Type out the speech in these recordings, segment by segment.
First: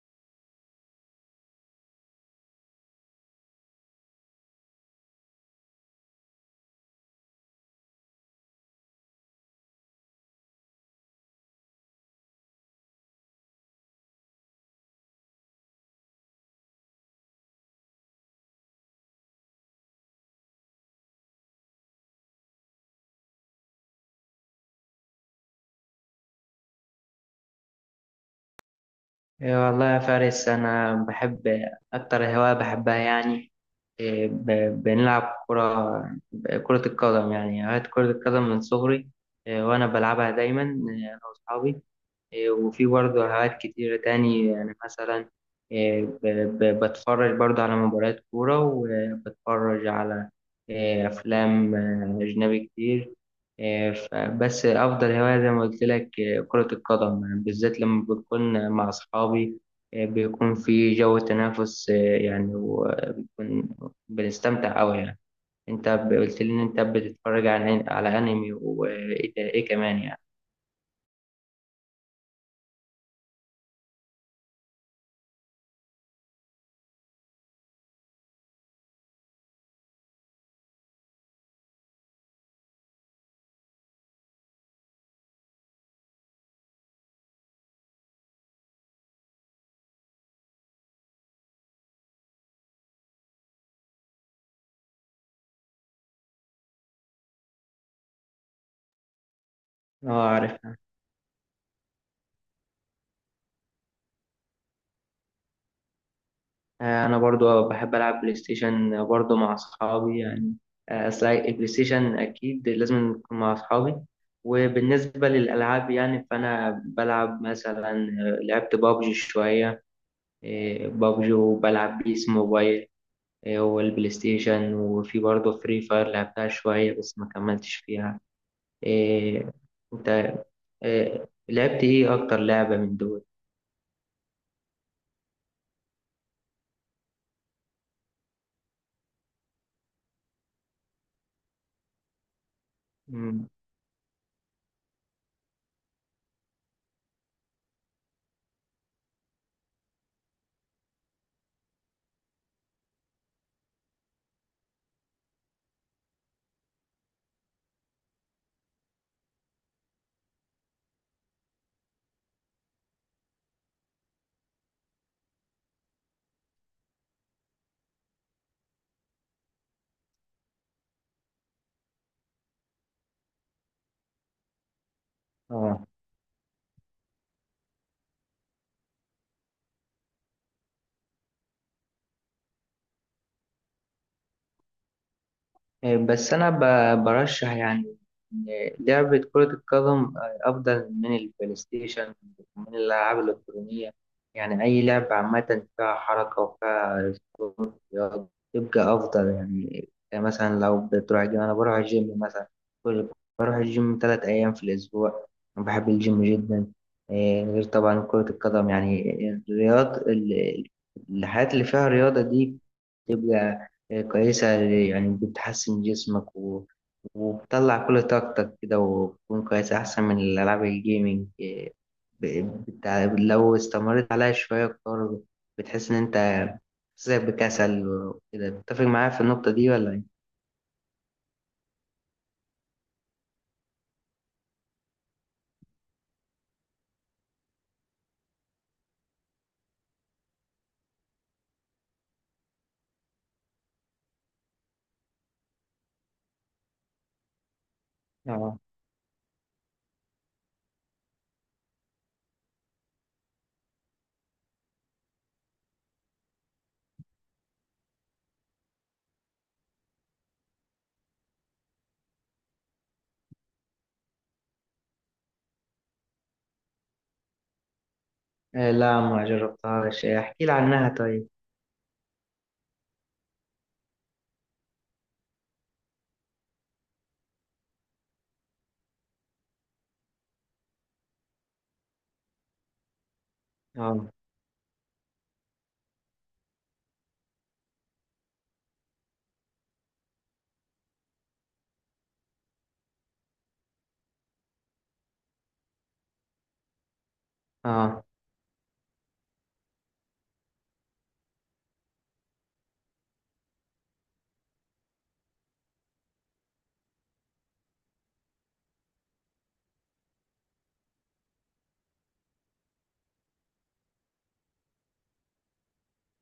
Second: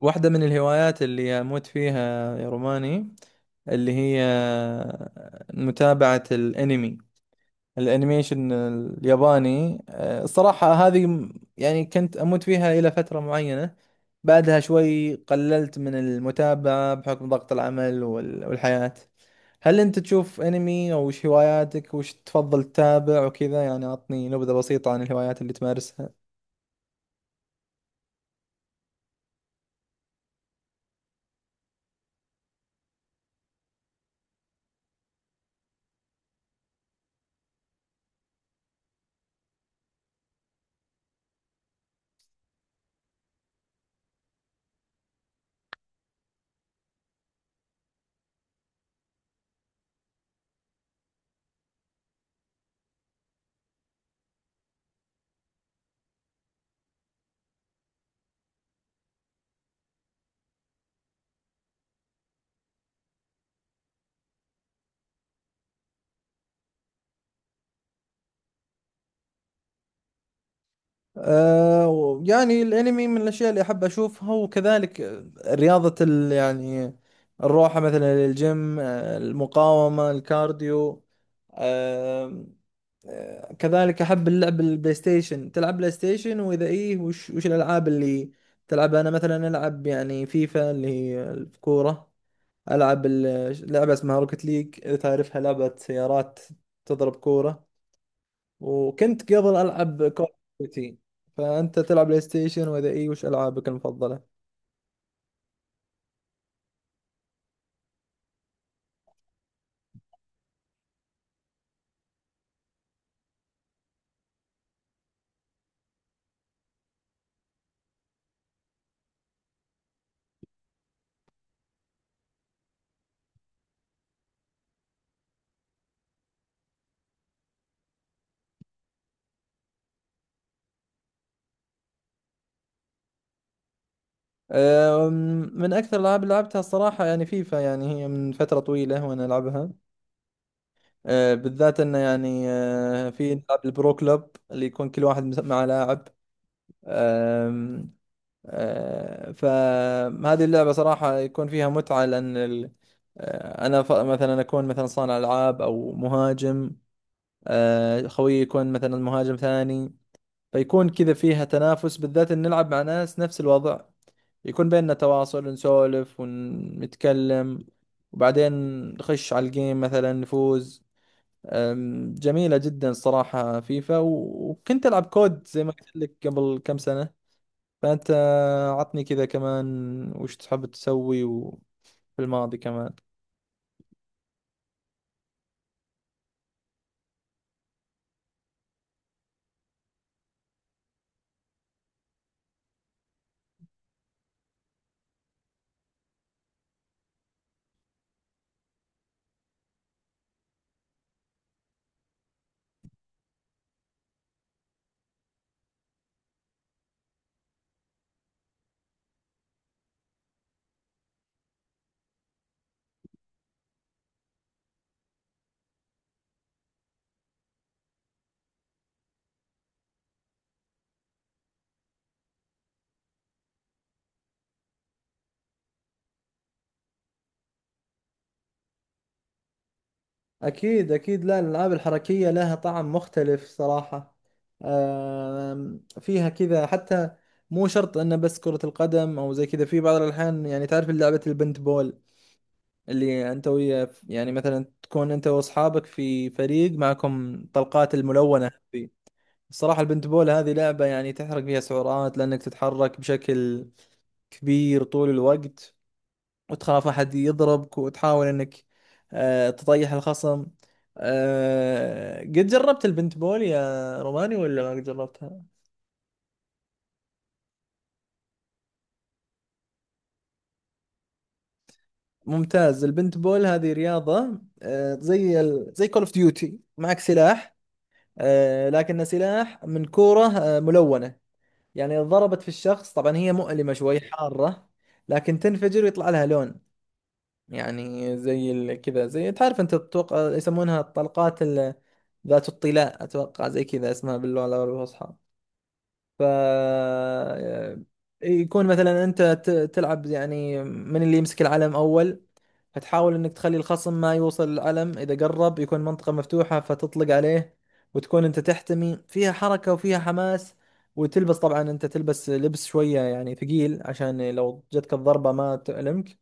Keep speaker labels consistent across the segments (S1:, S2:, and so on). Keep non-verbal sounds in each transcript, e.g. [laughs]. S1: واحدة من الهوايات اللي أموت فيها يا روماني، اللي هي متابعة الأنمي، الأنيميشن الياباني. الصراحة هذه يعني كنت أموت فيها إلى فترة معينة، بعدها شوي قللت من المتابعة بحكم ضغط العمل وال- والحياة. هل أنت تشوف أنمي؟ أو وش هواياتك؟ وش تفضل تتابع وكذا؟ يعني أعطني نبذة بسيطة عن الهوايات اللي تمارسها.
S2: إيه والله يا فارس، أنا بحب. أكتر هواية بحبها يعني إيه، بنلعب كرة. كرة القدم، يعني هواية كرة القدم من صغري. إيه، وأنا بلعبها دايما، إيه أنا وأصحابي. إيه، وفي برضه هوايات كتيرة تاني يعني مثلا إيه، بتفرج برضه على مباريات كورة، وبتفرج على إيه، أفلام أجنبي كتير. إيه، بس أفضل هواية زي ما قلت لك إيه، كرة القدم يعني، بالذات لما بكون مع أصحابي. إيه، بيكون في جو تنافس إيه، يعني وبيكون بنستمتع أوي يعني. أنت قلت لي إن أنت بتتفرج على أنمي وإيه إيه كمان يعني؟
S1: يعني الانمي من الاشياء اللي احب اشوفها، وكذلك رياضة ال يعني الروحة مثلا للجيم، المقاومة، الكارديو. آه كذلك احب اللعب البلاي ستيشن. تلعب بلاي ستيشن؟ واذا ايه وش الالعاب اللي تلعبها؟ انا مثلا العب يعني فيفا اللي هي الكورة، العب لعبة اسمها روكت ليج، اذا تعرفها، لعبة سيارات تضرب كورة. وكنت قبل العب كول
S2: أه،
S1: اوف
S2: عارف.
S1: ديوتي. فانت تلعب بلاي ستيشن؟ واذا اي وش العابك المفضله؟
S2: آه، انا برضو بحب العب بلاي ستيشن برضو مع اصحابي يعني. آه، اصل البلاي ستيشن اكيد لازم نكون مع اصحابي. وبالنسبه للالعاب يعني فانا بلعب مثلا، آه، لعبت بابجي شويه. آه، بابجي، وبلعب بيس موبايل. آه، والبلاي ستيشن، وفي برضو فري فاير لعبتها شويه بس ما كملتش فيها. آه، انت آه، لعبت ايه اكتر لعبه من دول؟
S1: أم، من اكثر الالعاب اللي لعبتها الصراحه يعني فيفا، يعني هي من فتره طويله وانا العبها. بالذات انه يعني في
S2: مم.
S1: نلعب البرو كلوب اللي يكون كل واحد مع لاعب. أم، أه، فهذه اللعبه صراحه يكون فيها متعه لان ال- أه، انا مثلا اكون مثلا صانع العاب او مهاجم، خويي يكون مثلا مهاجم ثاني، فيكون كذا فيها تنافس، بالذات إن نلعب مع ناس نفس الوضع، يكون بيننا تواصل، نسولف ونتكلم، وبعدين نخش على الجيم مثلا نفوز. جميلة جدا صراحة فيفا، و- وكنت ألعب كود زي ما
S2: اه،
S1: قلت لك قبل كم سنة. فأنت عطني كذا كمان، وش تحب تسوي في الماضي كمان؟
S2: آه، بس أنا برشح يعني إن لعبة كرة القدم أفضل من البلاي ستيشن ومن الألعاب الإلكترونية. يعني أي لعبة عامة فيها حركة وفيها سكون رياضي يبقى أفضل يعني. يعني مثلا لو بتروح الجيم، أنا بروح الجيم مثلا كل بروح الجيم تلات أيام في الأسبوع. أنا بحب الجيم جدا. إيه، غير طبعا كرة القدم يعني. الرياض ال- الحاجات اللي فيها رياضة دي كويسة، يعني بتحسن جسمك، و... وبتطلع كل طاقتك كده وبتكون كويس أحسن من الألعاب الجيمنج إيه، ب... لو استمرت عليها شوية أكتر بتحس إن أنت بتحسسك بكسل وكده. بتتفق معايا في النقطة دي ولا إيه؟
S1: أكيد أكيد، لا الألعاب الحركية لها طعم مختلف صراحة. فيها كذا حتى، مو شرط أنه بس كرة القدم أو زي كذا. في بعض الأحيان يعني تعرف لعبة البنت بول اللي أنت ويا يعني مثلا تكون أنت وأصحابك في فريق معكم طلقات الملونة
S2: آه،
S1: هذه. الصراحة البنت بول هذه لعبة يعني تحرق فيها سعرات، لأنك تتحرك بشكل كبير طول الوقت، وتخاف أحد يضربك، وتحاول إنك تطيح الخصم. قد جربت البنت بول يا روماني ولا ما قد جربتها؟
S2: إيه، لا ما جربتهاش، إيه، احكي لي عنها طيب.
S1: ممتاز. البنت بول هذه رياضة زي زي كول اوف ديوتي، معك سلاح، لكنه سلاح من كورة ملونة. يعني إذا ضربت في الشخص طبعا هي مؤلمة شوي،
S2: آه،
S1: حارة، لكن تنفجر ويطلع لها لون. يعني زي كذا، زي تعرف انت تتوقع يسمونها الطلقات ذات الطلاء، اتوقع زي كذا اسمها باللغه العربيه الفصحى. ف آه،
S2: آه،
S1: يكون مثلا انت تلعب، يعني من اللي يمسك العلم اول، فتحاول انك تخلي الخصم ما يوصل الألم، اذا قرب يكون منطقة مفتوحة فتطلق عليه، وتكون انت تحتمي. فيها حركة وفيها حماس. وتلبس، طبعا انت تلبس لبس شوية يعني ثقيل عشان لو جتك الضربة ما تألمك.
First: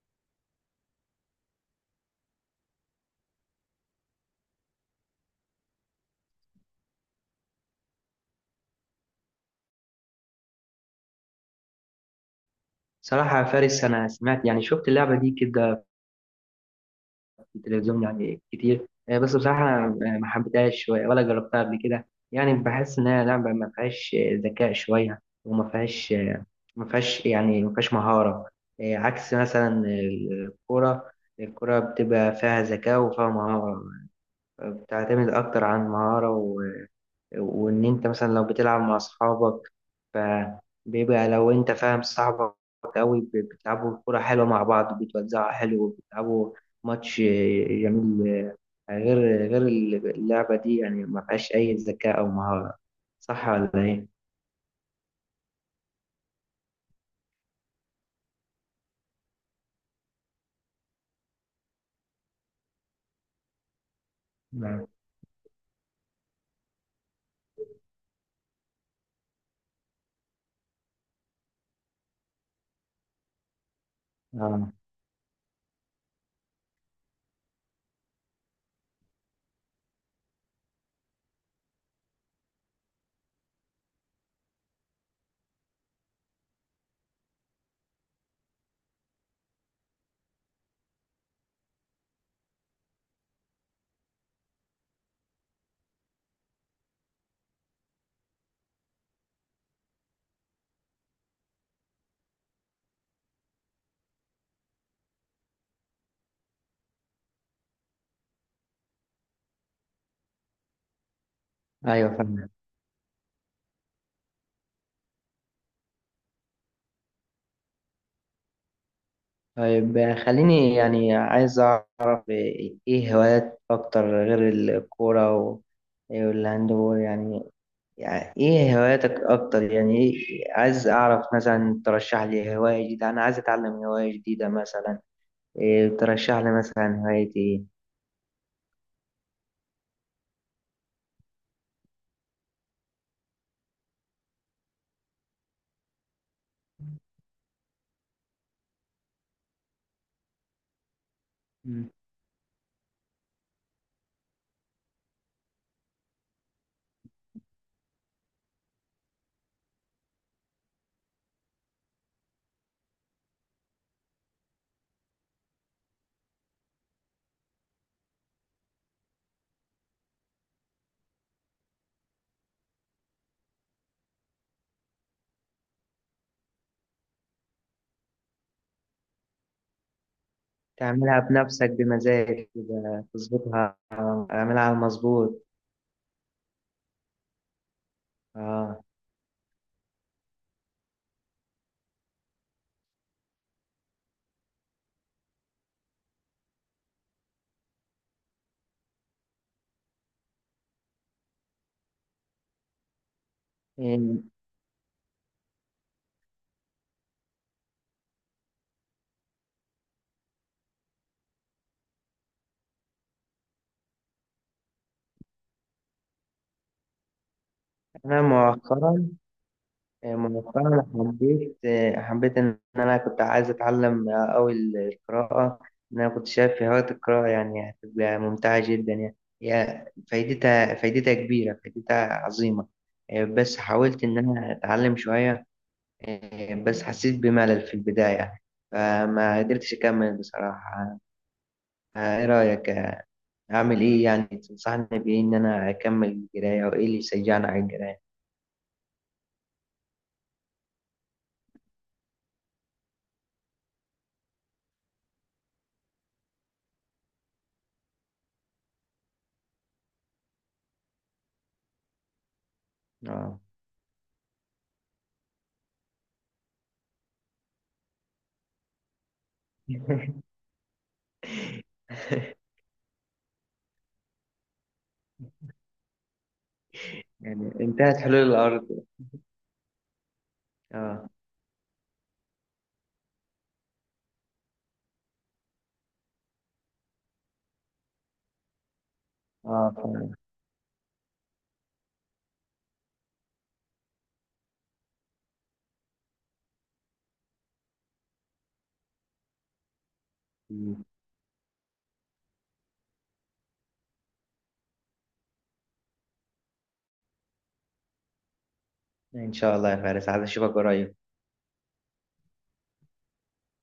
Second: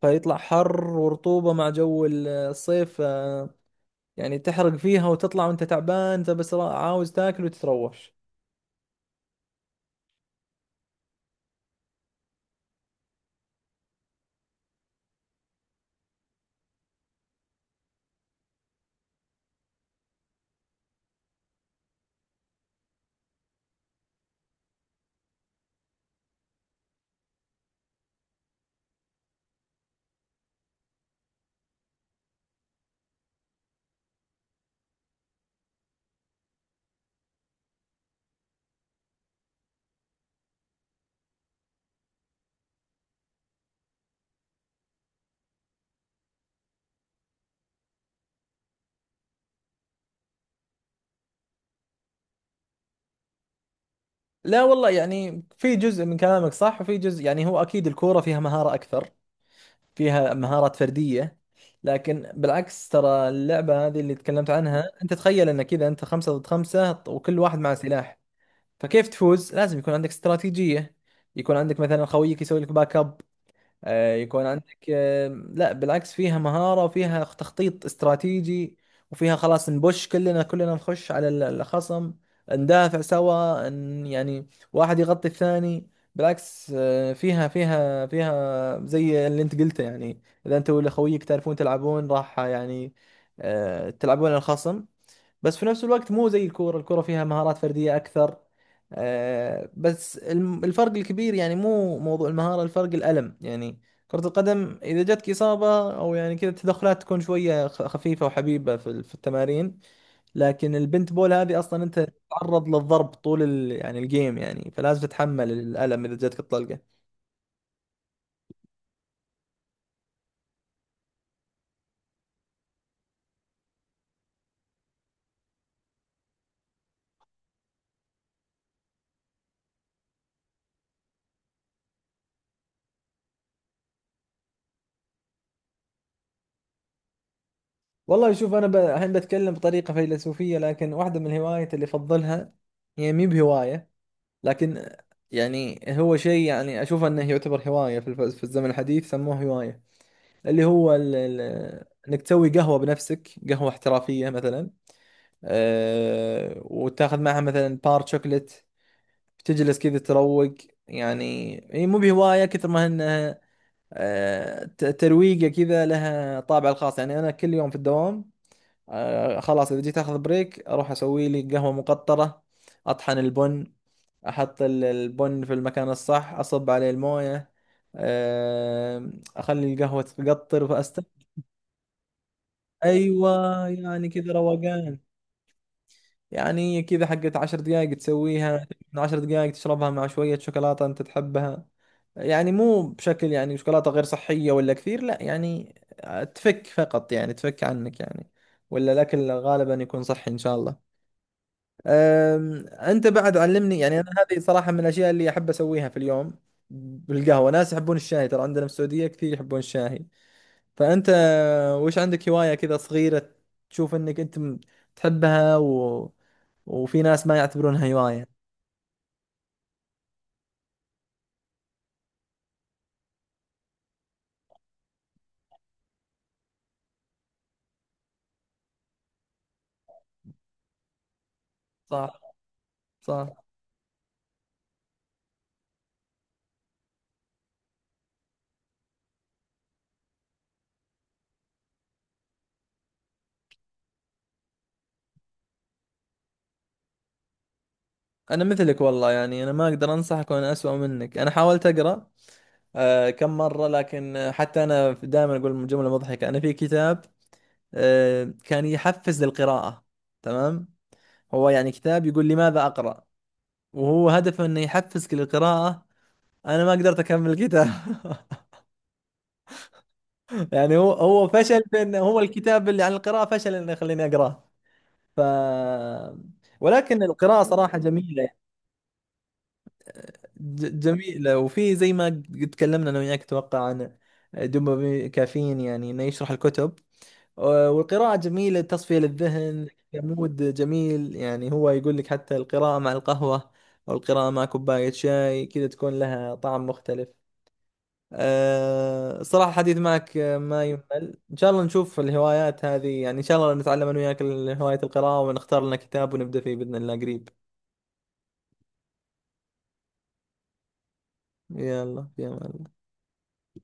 S1: فيطلع حر ورطوبة مع جو الصيف. يعني تحرق فيها وتطلع وانت تعبان، انت بس عاوز تاكل وتتروش.
S2: صراحة يا فارس أنا سمعت يعني، شفت اللعبة دي كده التلفزيون يعني كتير آه، بس بصراحة آه، ما حبيتهاش شوية، ولا جربتها قبل كده. يعني بحس إنها لعبة ما فيهاش آه، ذكاء شوية، وما فيهاش آه، ما فيهاش مهارة. آه، عكس مثلا الكرة. الكرة بتبقى فيها ذكاء وفيها مهارة، بتعتمد أكتر عن مهارة. وان انت مثلا لو بتلعب مع اصحابك فبيبقى لو انت فاهم صاحبك قوي، بتلعبوا كرة حلوة مع بعض، بتوزعوا حلو، بتلعبوا ماتش جميل. غير غير اللعبة دي يعني ما فيهاش أي ذكاء أو مهارة. صح ولا إيه؟
S1: لا والله، يعني في جزء من كلامك صح، وفي جزء يعني هو اكيد الكورة فيها مهارة اكثر، فيها مهارات فردية، لكن بالعكس ترى اللعبة هذه اللي تكلمت عنها
S2: نعم.
S1: أنت، تخيل أن كذا أنت خمسة ضد خمسة وكل واحد مع سلاح، فكيف تفوز؟ لازم يكون عندك استراتيجية، يكون عندك مثلا خويك يسوي لك باك اب، يكون
S2: آه.
S1: عندك لا بالعكس فيها مهارة وفيها تخطيط استراتيجي، وفيها خلاص نبش، كلنا نخش على الخصم، ندافع سوا، يعني واحد يغطي الثاني. بالعكس فيها فيها زي اللي انت قلته يعني، اذا انت ولا خويك تعرفون تلعبون راح يعني تلعبون على الخصم. بس في نفس الوقت مو زي الكورة. الكورة فيها مهارات فردية أكثر. بس الفرق الكبير يعني مو موضوع المهارة، الفرق الألم يعني. كرة القدم إذا جاتك إصابة أو يعني كذا التدخلات تكون شوية خفيفة وحبيبة في في التمارين، لكن البنت بول هذه أصلا أنت
S2: أيوه فاهم.
S1: تتعرض للضرب طول ال يعني الجيم يعني، فلازم تتحمل الألم إذا جاتك الطلقة.
S2: طيب خليني يعني عايز أعرف إيه هوايات أكتر غير الكورة و- والهاند بول يعني. يعني ايه هواياتك اكتر يعني، إيه، عايز اعرف مثلا ترشح لي هواية جديدة، انا عايز اتعلم هواية جديدة مثلا. إيه ترشح لي مثلا هواية ايه؟
S1: والله شوف، أنا الحين بتكلم بطريقة فيلسوفية، لكن واحدة من الهوايات اللي أفضلها هي مي بهواية، لكن يعني هو شيء يعني اشوف انه يعتبر هوايه، في في الزمن الحديث سموه هوايه، اللي هو ال
S2: مم.
S1: انك تسوي قهوه بنفسك، قهوه احترافيه مثلا، وتاخذ معها مثلا بار شوكلت، تجلس كذا تروق. يعني هي مو بهوايه كثر ما انها ترويقه كذا، لها طابع الخاص. يعني انا كل يوم في الدوام، خلاص اذا جيت اخذ بريك اروح اسوي لي قهوة مقطرة، اطحن البن، احط البن في المكان الصح، اصب عليه الموية، آه اخلي القهوة تقطر فاست.
S2: تعملها بنفسك بمزاج كده،
S1: ايوه
S2: تظبطها
S1: يعني كذا
S2: اعملها على
S1: روقان،
S2: المظبوط.
S1: يعني كذا حقت عشر دقائق تسويها،
S2: اه.
S1: من عشر دقائق تشربها مع شوية شوكولاتة انت تحبها، يعني مو بشكل يعني شوكولاتة غير صحية ولا كثير، لا يعني، تفك فقط يعني، تفك عنك يعني، ولا الأكل غالبا يكون صحي إن شاء الله. انت بعد علمني يعني، انا
S2: إيه،
S1: هذه صراحه من الاشياء اللي احب اسويها في اليوم بالقهوه. ناس يحبون الشاي، ترى عندنا في السعوديه كثير يحبون الشاي. فانت وش عندك هوايه كذا صغيره تشوف انك انت تحبها، و... وفي ناس ما يعتبرونها
S2: انا
S1: هوايه؟
S2: مؤخرا مؤخرا حبيت آه، حبيت إن أنا كنت عايز أتعلم آه، أوي القراءة. إن أنا كنت شايف في هواية القراءة يعني هتبقى ممتعة جدا يعني. هي فايدتها كبيرة، فايدتها
S1: صح
S2: عظيمة. آه،
S1: صح.
S2: بس حاولت إن أنا أتعلم شوية، آه، بس حسيت بملل في البداية فما قدرتش أكمل بصراحة. آه، إيه رأيك؟ آه، أعمل إيه؟ يعني تنصحني بإيه إن أنا أكمل القراية، وإيه اللي يشجعني على القراية؟
S1: انا مثلك والله، يعني انا ما اقدر انصحك وانا اسوأ منك. انا حاولت اقرا كم مره، لكن حتى انا دائما اقول جمله مضحكه، انا في كتاب كان يحفز للقراءه، تمام، هو يعني كتاب يقول لماذا أقرأ،
S2: آه.
S1: وهو هدفه إنه يحفزك للقراءة، أنا ما قدرت أكمل الكتاب. [laughs] يعني هو فشل في إنه هو
S2: [laughs]
S1: الكتاب اللي عن القراءة فشل إنه يخليني أقرأه. ف ولكن القراءة
S2: يعني
S1: صراحة
S2: انتهت حلول
S1: جميلة.
S2: الأرض. اه.
S1: جميلة، وفي زي ما قد تكلمنا أنا وياك أتوقع عن دوبامين كافيين، يعني إنه يشرح الكتب. والقراءة جميلة، تصفية للذهن،
S2: اه فعلا.
S1: كمود جميل. يعني هو يقول لك حتى القراءة مع القهوة أو القراءة مع كوباية شاي كذا تكون لها طعم مختلف. صراحة حديث معك ما
S2: مم.
S1: يمل. إن شاء الله نشوف الهوايات هذه، يعني إن شاء الله نتعلم أنا وياك هواية القراءة، ونختار لنا كتاب ونبدأ فيه بإذن الله قريب.
S2: ان شاء الله يا فارس، عايز اشوفك قريب.
S1: يلا في أمان.